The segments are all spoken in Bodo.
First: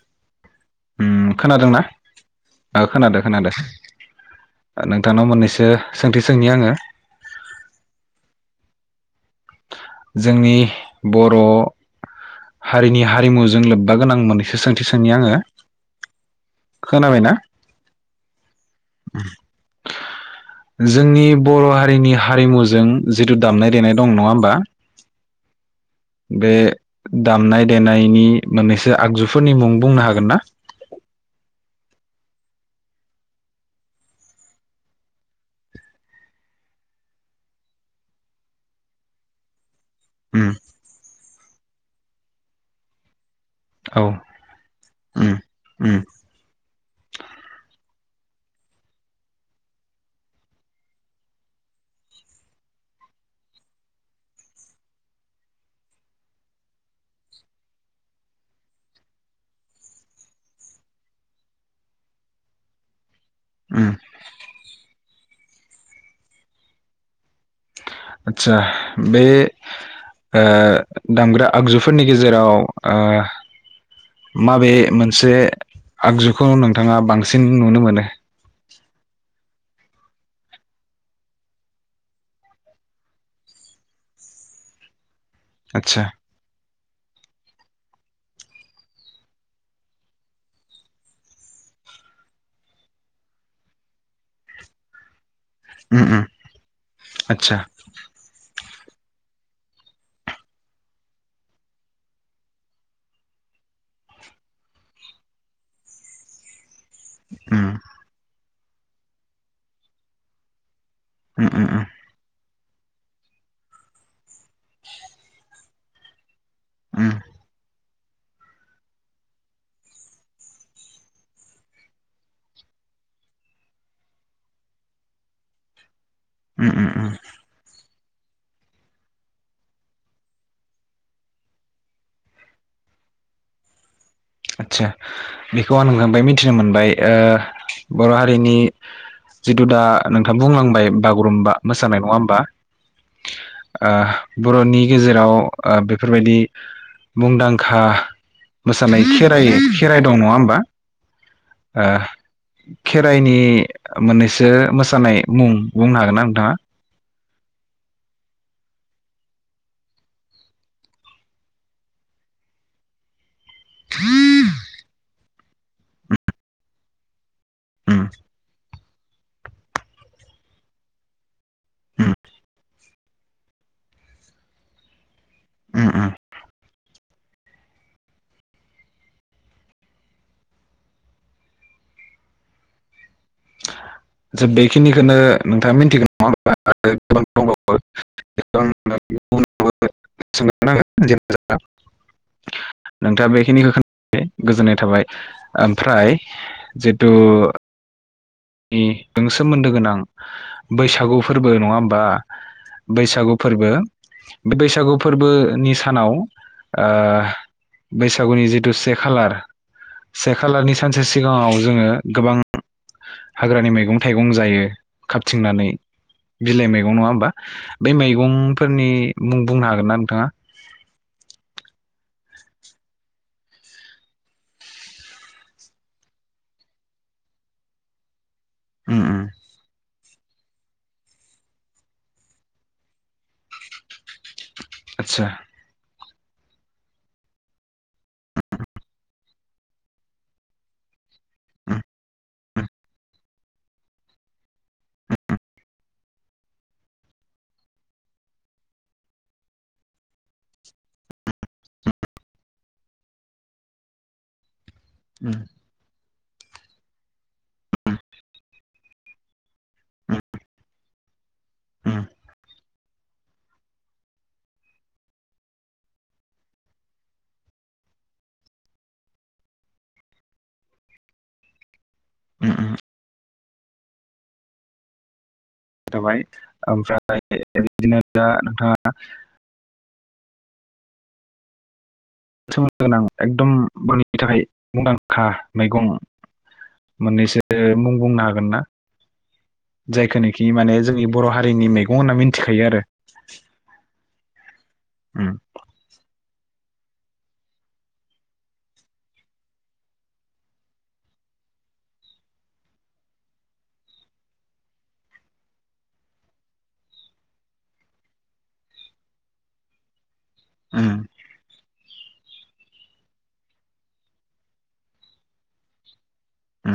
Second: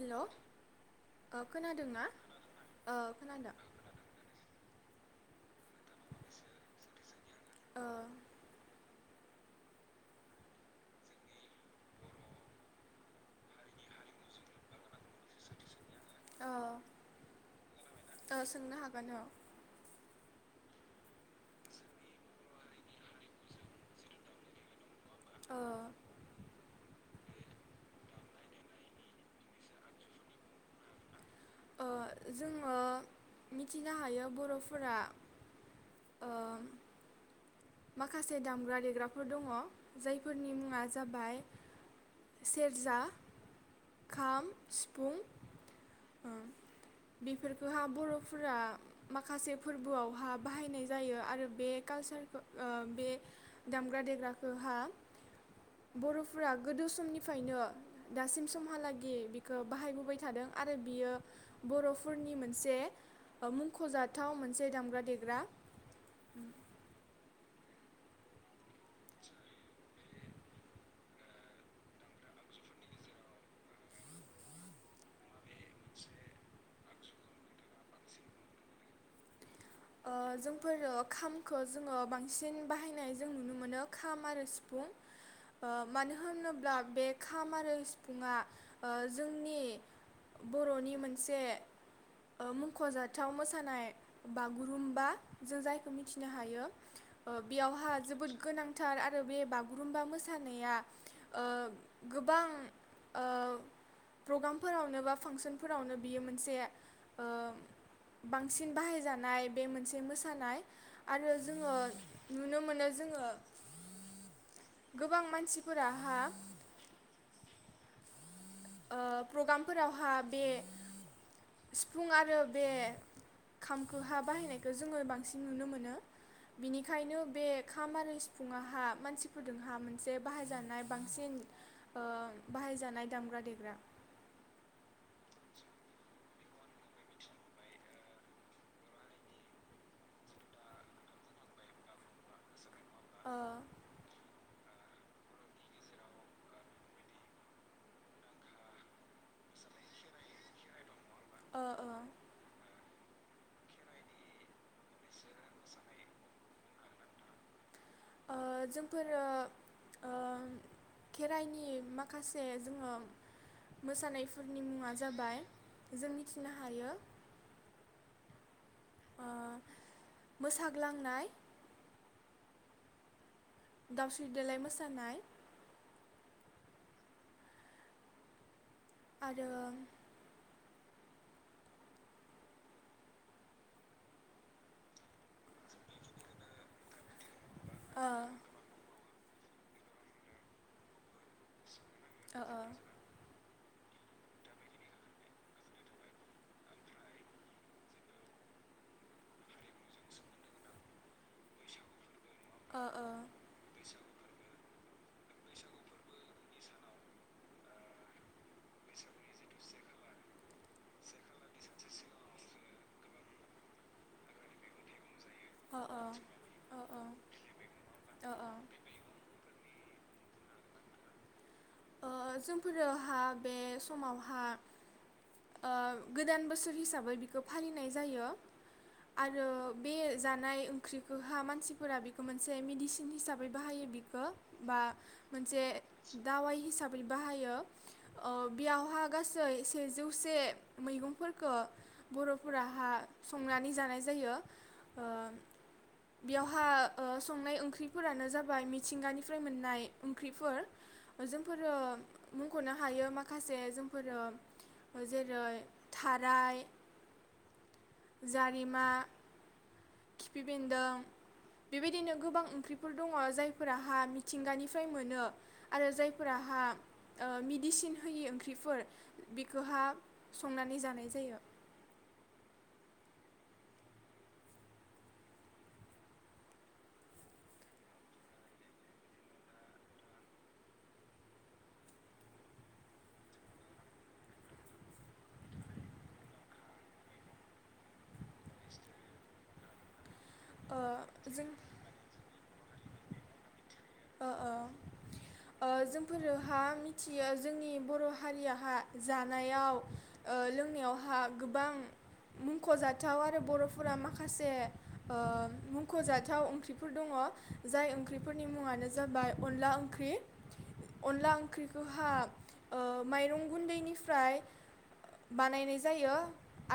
हेलौ ओम ओ खोनादोंना खोनादों ना ओ खोनादो खोनादो ओ नोंथांनाव मोननैसो सो सोंथि सोंनि आङो ओ जोंनि बर' हारिनि हारिमुजों लोब्बा गोनां मोननैसो सों थि सोंनि आङो खोनाबायना ओस सोंनो हागोन औ जोंनि बर' हारिनि हारिमुजों जिथु दामनाय देनाय दं नङा होमबा ओ बे दामनाय देनायनि मोननैसो आगजुफोरनि मुं बुंनो हागोन ना ओ जोङो मिथिनो हायो बर'फोरा ओ माखासे दामग्रा देग्राफोर दङ उम जायफोरनि मुङा जाबाय सेरजा औ खाम सिफुं उम उम ओ बेफोरखौ हा बर' फोरा माखासे फोरबोआवहा बाहायनाय जायो आरो बे कालचारखो ओ बे दामग्रा देग्राखोहा बर'फोरा गोदो समनिफ्रायनो दासिम समहालागि बिखौ बाहायबोबाय थादों आरो बियो बर'फोरनि मोनसे ओ उम मुंख'जाथाव मोनसे दामग्रा देग ग्रा आदसा बे ओ दामग्रा आगजुफोरनि गेजेराव ओ माबे मोनसे आगजुखौ नोंथाङा बांसिन नुनो मोनो ओ जोंफोरो खामखो जोङो बांसिन बाहायनाय जों नुनो मोनो खाम आरो सिफुं ओ आतसा मानो होनोब्ला बे खाम आरो सिफुङा ओ जोंनि बर'नि मोनसे ओ मुंख'जाथाव मोसानाय बागुरुम्बा जों जायखौ उम उम मिथिनो हायो ओ आतसा बेयावहा जोबोद गोनां थार आरो बे बागुरुमबा मोसानाया ओ गोबां ओ प्रग्रामफोरावनो बा फांसनफोरावनो बियो मोनसे ओम सिन बाहाय जा नाय बे मोनसे मोसानाय आरो उम जोङो नु‌ नुनो मोनो जोङो गोबां मानसिफोराहा ओम ओ प्रग्रामफोरावहा बे सिफुं आरो बे खामखोहा बाहायनायखौ जोङो बांसिन नुनो मोनो उम उम उम बिनिखायनो बे खामानि फुंआवहा मानसिफोरजोंहा मोनसे बाहायजानाय बांसिन ओ बाहायजानाय दामग्रा दे [inaudible] आदसा बेखौ आं नोंथांबाय मिथिनो मोनबाय ओ बर हारिनि जिथु दा नोंथां बुंलांबाय बागुरुम्बा मोसानाय नङा होमबा ओ ओ बर'नि गेजेराव ओ बेफोरबायदि मुंदांखा मोसानाय खेराइ खेराइ दं नङा होमबा? ओ ओ खेराइनि मोननैसो मोसानाय मुं बुंनो हागोन ना नोंथाङा? ओ जोंफोरो ओ खेराइनि माखासे जोङो मोसानायफोरनि मुंङा जाबाय जों मिथिनो हायो ओम ओ मोसाग्लांनाय उम दावस्रि देलाय मोसानाय उम उम आरो जा बेखिनिखौनो नोंथाङा मिथिगोन नङा होनबा अ [unintelligible] अ औ खिनिखौ खोन गोजोननाय थाबाय ओमफ्राय जितु नि नों सोमोन्दो गोनां बैसागु फोरबो नङा होमबा ओ बैसागु फोरबो बे बैसागु फोरबोनि सानाव ओ बैसागुनि जिथु से खालार से खालारनि सानसे सिगाङाव जोङो गोबां हाग्रानि मैगं थाइगं जायो खाबथिंनानै ओ बिलाइ मैगं ओ नङा हबा बै ओ ओ मैगंफोरनि मुं बुंनो हाग हागोन ना नोंथाङा ओ जोंफोरोहा बे समावहा ओ गोदान बोसोर हिसाबै बिखौ फालिनाय जायो उम उम आरो बे जानाय ओंख्रिखौहा मानसिफोरा बेखौ मोनसे मेडिसिन हिसाबै बाहायो बेखौ बा आतसा मोनसे दावाय हिसाबै बाहायो ओ बेयावहा गासै सेजौसे मैगंफोर खौ उम बर फोराहा संनानै जानाय जायो ओ बेयावहा ओ संनाय ओंख्रिफोरानो जाबाय मिथिंगानिफ्राय मोननाय ओंख्रिफोर जों फोरो बखनो हायो माखासे जोंफोरो ह उम जेरै थाराय जारिमा उम खिफि बेन्दों उम बेबायदिनो गोबां ओंख्रि फोर दङ जायफोरा हा मिथिंगानिफ्राय मोनो आरो जाय फोर हा मेडिसिन होयि ओंख्रिफोर बेखौ हा संनानै जानाय जायो उ उ जाबाय ओमफ्राय बिदिनो दा नोंथाङा सोमोनदो गोनां एकदमनि थाखाय मुंदांखा मैगं मोननैसो मुं बुंनो हागोन ना जायखनि खि ओ माने जोंनि बर जों हारिनि मैगं होनना मिथिख थायो आरो ओ उम ओ जोंफोरो हा मिथियो जोंनि बर हारियहा जानायाव ओ लोंनायावहा गोबां मुंखजाथाव आरो बरफोरा माखासे ओ मुंखजाथाव ओंख्रिफोर दङ जाय ओंख्रिफोरनि मुङानो जाबाय अनला ओंख्रि उम अनला ओंख्रि गोहा ओ माइरं गुन्दैनिफ्राय बानायनाय जायो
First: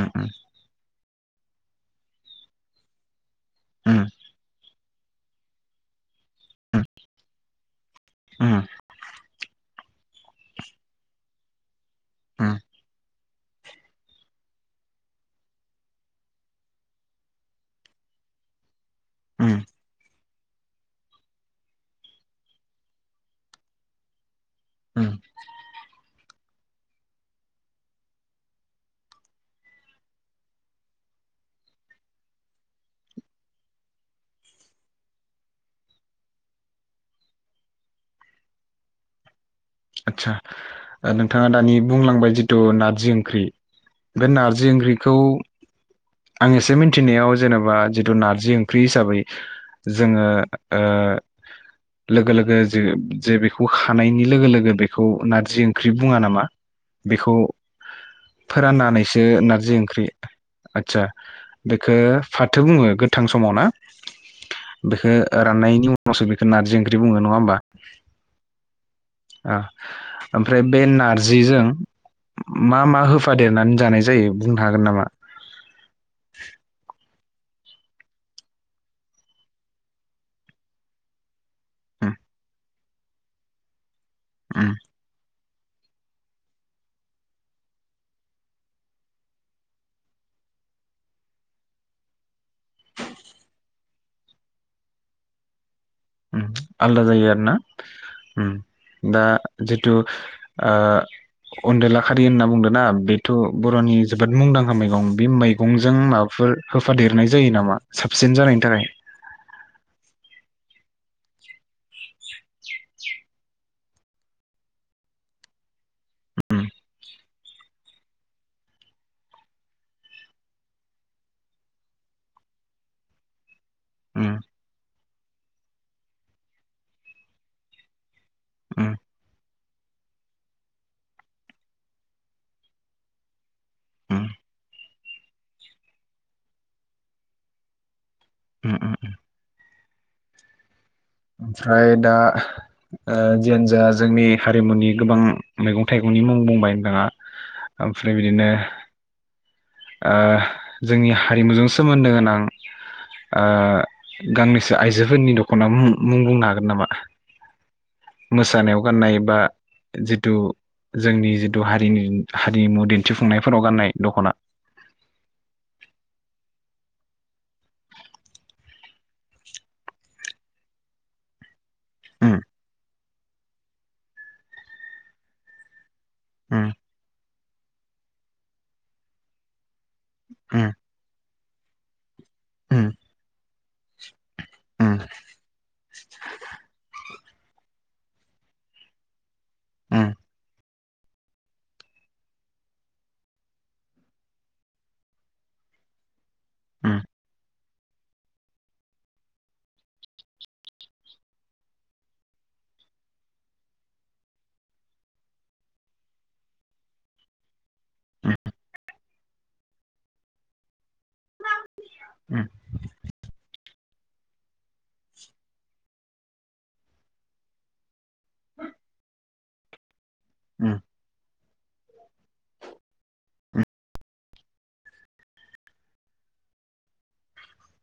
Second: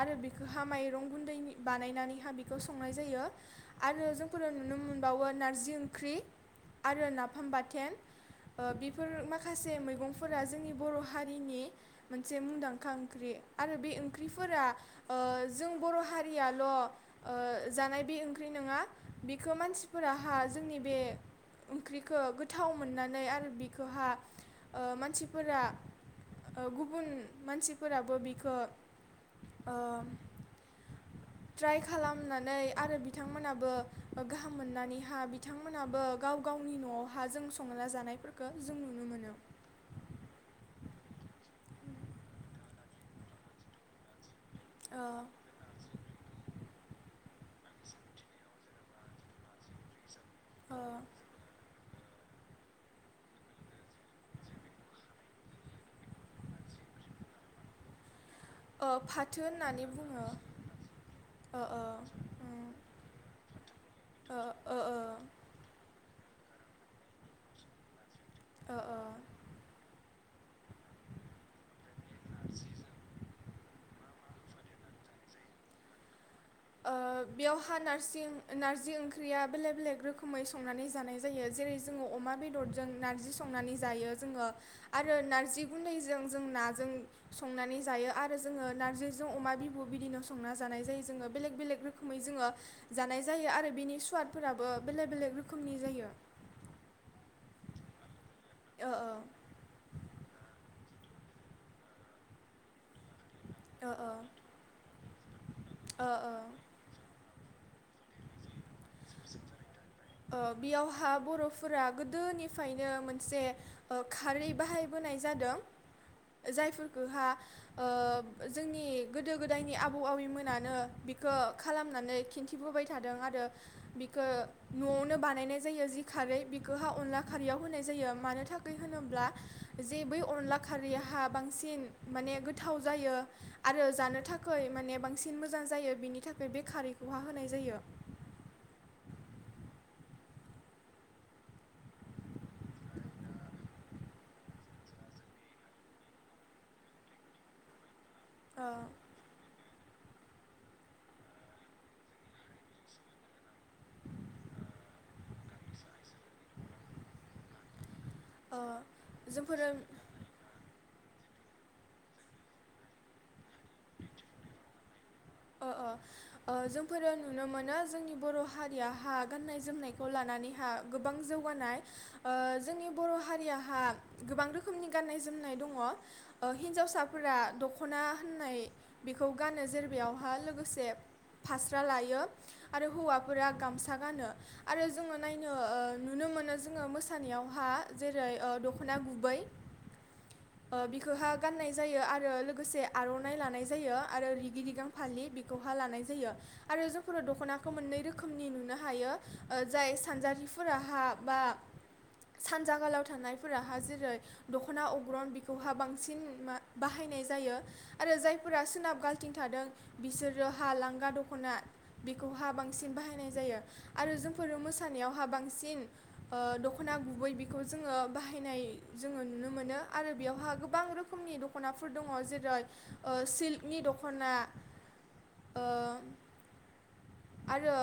आरो बेखौ हा माइरं गुन्दै बानायनानै हा बेखौ संनाय जायो उम आरो जोंफोरो नुनो मोन बावो नारजि ओंख्रि आरो नाफाम बाथोन उम ओ बेफोर माखासे मैग मैगंफोरा जोंनि बर हारिनि मोनसे उम मुंदांखा ओंख्रि आरो बे ओंख्रिफोरा ओ जों बर हारियाल जानाय बे ओंख्रि नंङा उम बेखौ उम मानसिफोरा हा जोंनि बे ओंख्रिखौ गोथाव मोननानै आरो बिखौहा ओ उम मानसिफोरा ओ गु गुबुन मानसिफोराबो बिखौ ओ ट्राइ खालामनानै आरो बिथांमोनाबो गाहाम मोननानैहा बिथांमोनाबो गाव गावनि नआव हा जों संना जानायफोरखो जों नुनो मोनो आदसा ओ नोंथाङा दानि बुंलांबाय जिथु नारजि ओंख्रि बे नारजि ओंख्रिखौ ओ आं एसे मिन थिनायाव जेनेबा जिथु नारजि ओंख्रि हिसाबै जोंङो ओ लोगो लोगो जे जे बेखौ हानायनि लोगो लोगो बेखौ नारजि ओंख्रि बुंङा नामा बेखौ ओ फोराननानैसो फाथो नारजि होननानै ओंख्रि बुङो आदसा ओ ओ बेखौ फाथो उम बुंङो गोथां समाव ना ओ ओ ओ बेखौ राननायनि उनाव मसबिखो नारजि ओंख्रि बुंङो नङा होनोमबा? अ औ [inaudible] अ ओम ओमफ्राय बे नारजिजों मा मा होफादों देरनानै जानाय जायो बुंनो हागोन नामा [inaudible] बेयावहा नारजि नार्जि ओंख्रिया बेलेक बेलेग रोखोमै संनानै जानाय जायो जेरै जोंङो अमा बेदरजों नारजि संनानै जायो। [inaudible] ज आरो नारजि गुन्दैजों जों नाजों संनानै जायो आरो जोंङो नारजिजों अमा बिबु बिदिनो संना जानाय जायो जोंङो [inaudible] बेलेग बेलेक रोखोमै जोंङो जानाय जायो आरो बेनि सुवादफोराबो बेलेक बेलेक रोखोमनि। जायो आलदा जायो आरो ना। उम ओ ओ दा जिथु ओ अनदला खारि होनना बुंदों ना बे थ ओ बरनि ओ जोबोद मुंदांखा मैगं बे मैगंजों ओ ओ माबाफोर होफादेरनाय जायो नामा साबसिन जानायनि थाखाय? बेयाव हा बरफोरा गोदोनिफ्रायनो मोनसे ओ खारै बाहायबोनाय जादों। उम जायफोरफोरखौहा जोंनि गोदो गोदायनि आबौ आबैमोनानो बिखौ खालामनानै खिन्थिबोबाय थादों आरो बिखो उम नआव नो बानायनाय जायो जि खारै बेखौ अनला खारैयाव होनाय जायो मा नो थाखै उम होनोब्ला जे बै अनला खारैहा बांसिन माने गोथाव जायो आरो जानो उम थाखै माने बांसिन मोजां जायो बिनि थाखाय बे खारैखौहा होनाय जायो। [unintelligible] ओमफ्राय दा ओ जियानो जा जोंनि हारिमुनि गोबां मैगं थाइगंनि मुं बुंबाय नोंथाङा ओमफ्राय बिदिनो ओ ओ जोंनि हारिमुजों सोमोन्दो गोनां ओ गांनैसो आइजोफोरनि दख'ना मुं मुं बुंनो हागोन नामा? ओ मोसानायाव गाननाय बा जोंफोरो जिथु जोंनि जिथु हारिनि हारिमु दिन्थिफुंनायफोराव गाननाय दख'ना। अ अ जोंफोरो नुनो मोनो जोंनि बर' हारियाहा गाननाय जोमनायखौ लानानैहा गोबां जौगानाय। ओ उम जोंनि बर' हारियाहा गोबां रोखोमनि गाननाय जोमनाय दङ। ओ उम हिन्जावसाफोरा दखना होननाय बेखौ गानो जेर बायाव आर लोगोसे फास्रा लायो आरो उम हौवाफोरा गामसा गानो आरो उम जोङो नायनो नुनो मोनो जोङो मोसानायावहा जे रै ओ दखना गुबै उम ओ बिखौहा गाननाय जायो आरो लोगोसे आरनाइ लानाय जायो आरो रिगि रि गां फालि बेखौहा लानाय जायो। आरो उम जोंफोरो दखना खौ मोननै रोखोमनि नुनो हायो जाय सानजारिफोराहा बा सानजागालाव थानायफोराहा जेरै दखना अग्रन बेखौहाय बांसिन बाहायनाय जायो। आरो उम जायफोरा सोनाब गा थिं थादों बिसोरो हालां दखना उम बेखौहा बांसिन बाहायनाय जायो। आरो जोंफोरो मोसानायावहा बांसिन ओ दखना गुबै बेखौ जोङो बाहायनाय जोङो नुनो मोनो। आरो बेयावहा उम गोबां रोखोमनि द दखनाफोर दङ जेरै ओ सिल्कनि दखना ओ आरो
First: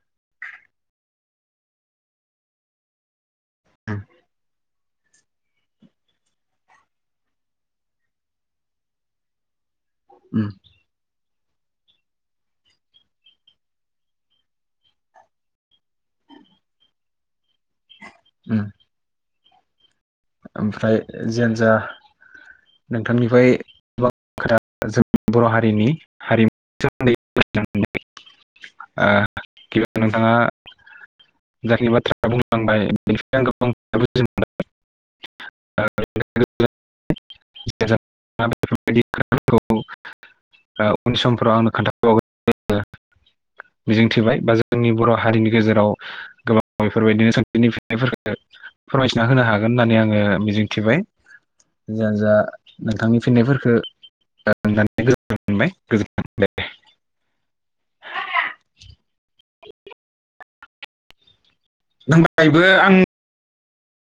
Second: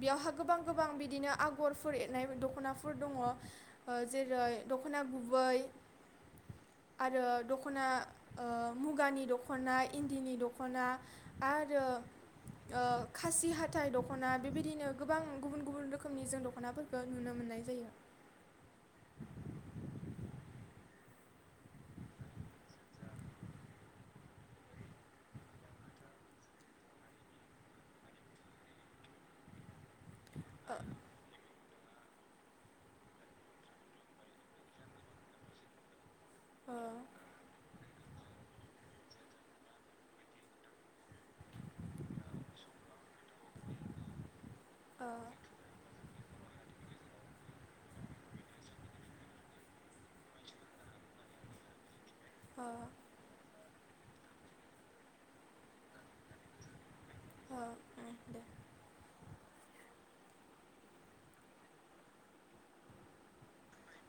बेयावहा गोबां गोबां बिदिनो आगरफोर एरनाय दखनाफोर दङ ओ उम जेरै द दखना गुबै आरो दखना ओ मुगानि दखना इन्दिनि उम दखना आरो ओ खासि हाथाइ दखना बेबायदिनो गोबां गुबुन गुबुन रोखोमनि जों दखनाफोरखौ नुनो मोननाय जायो। उम ओमफ्राय जियानजा नोंथांनिफ्राय गोबां खोथा जों बर हारिनि हारिमुनि सोमोन्दै मोनथिनो मोनो हायो ओ गिबियावनो ओ [unintelligible] जायनि बाथ्रा बुंलांबाय बेनिख आं गोबां [unintelligible] [unintelligible] ओ उन समफोराव आंनो खोनथाबावगोन होननामिजिंथिबाय। जोंनि ओ बर' हारिनि गेजेराव गोबां बेफोरबायदिनो सोंथिनि फिननायफोरखौ फोरमायथिना होनो हागोन [unintelligible] होननानै आङो मिजिंथिबाय। जायानो जा नोंथांनि फिननायफोरखौ [unintelligible] मोनबाय गोजोन दे दे। औ ओं दे। [unintelligible] आं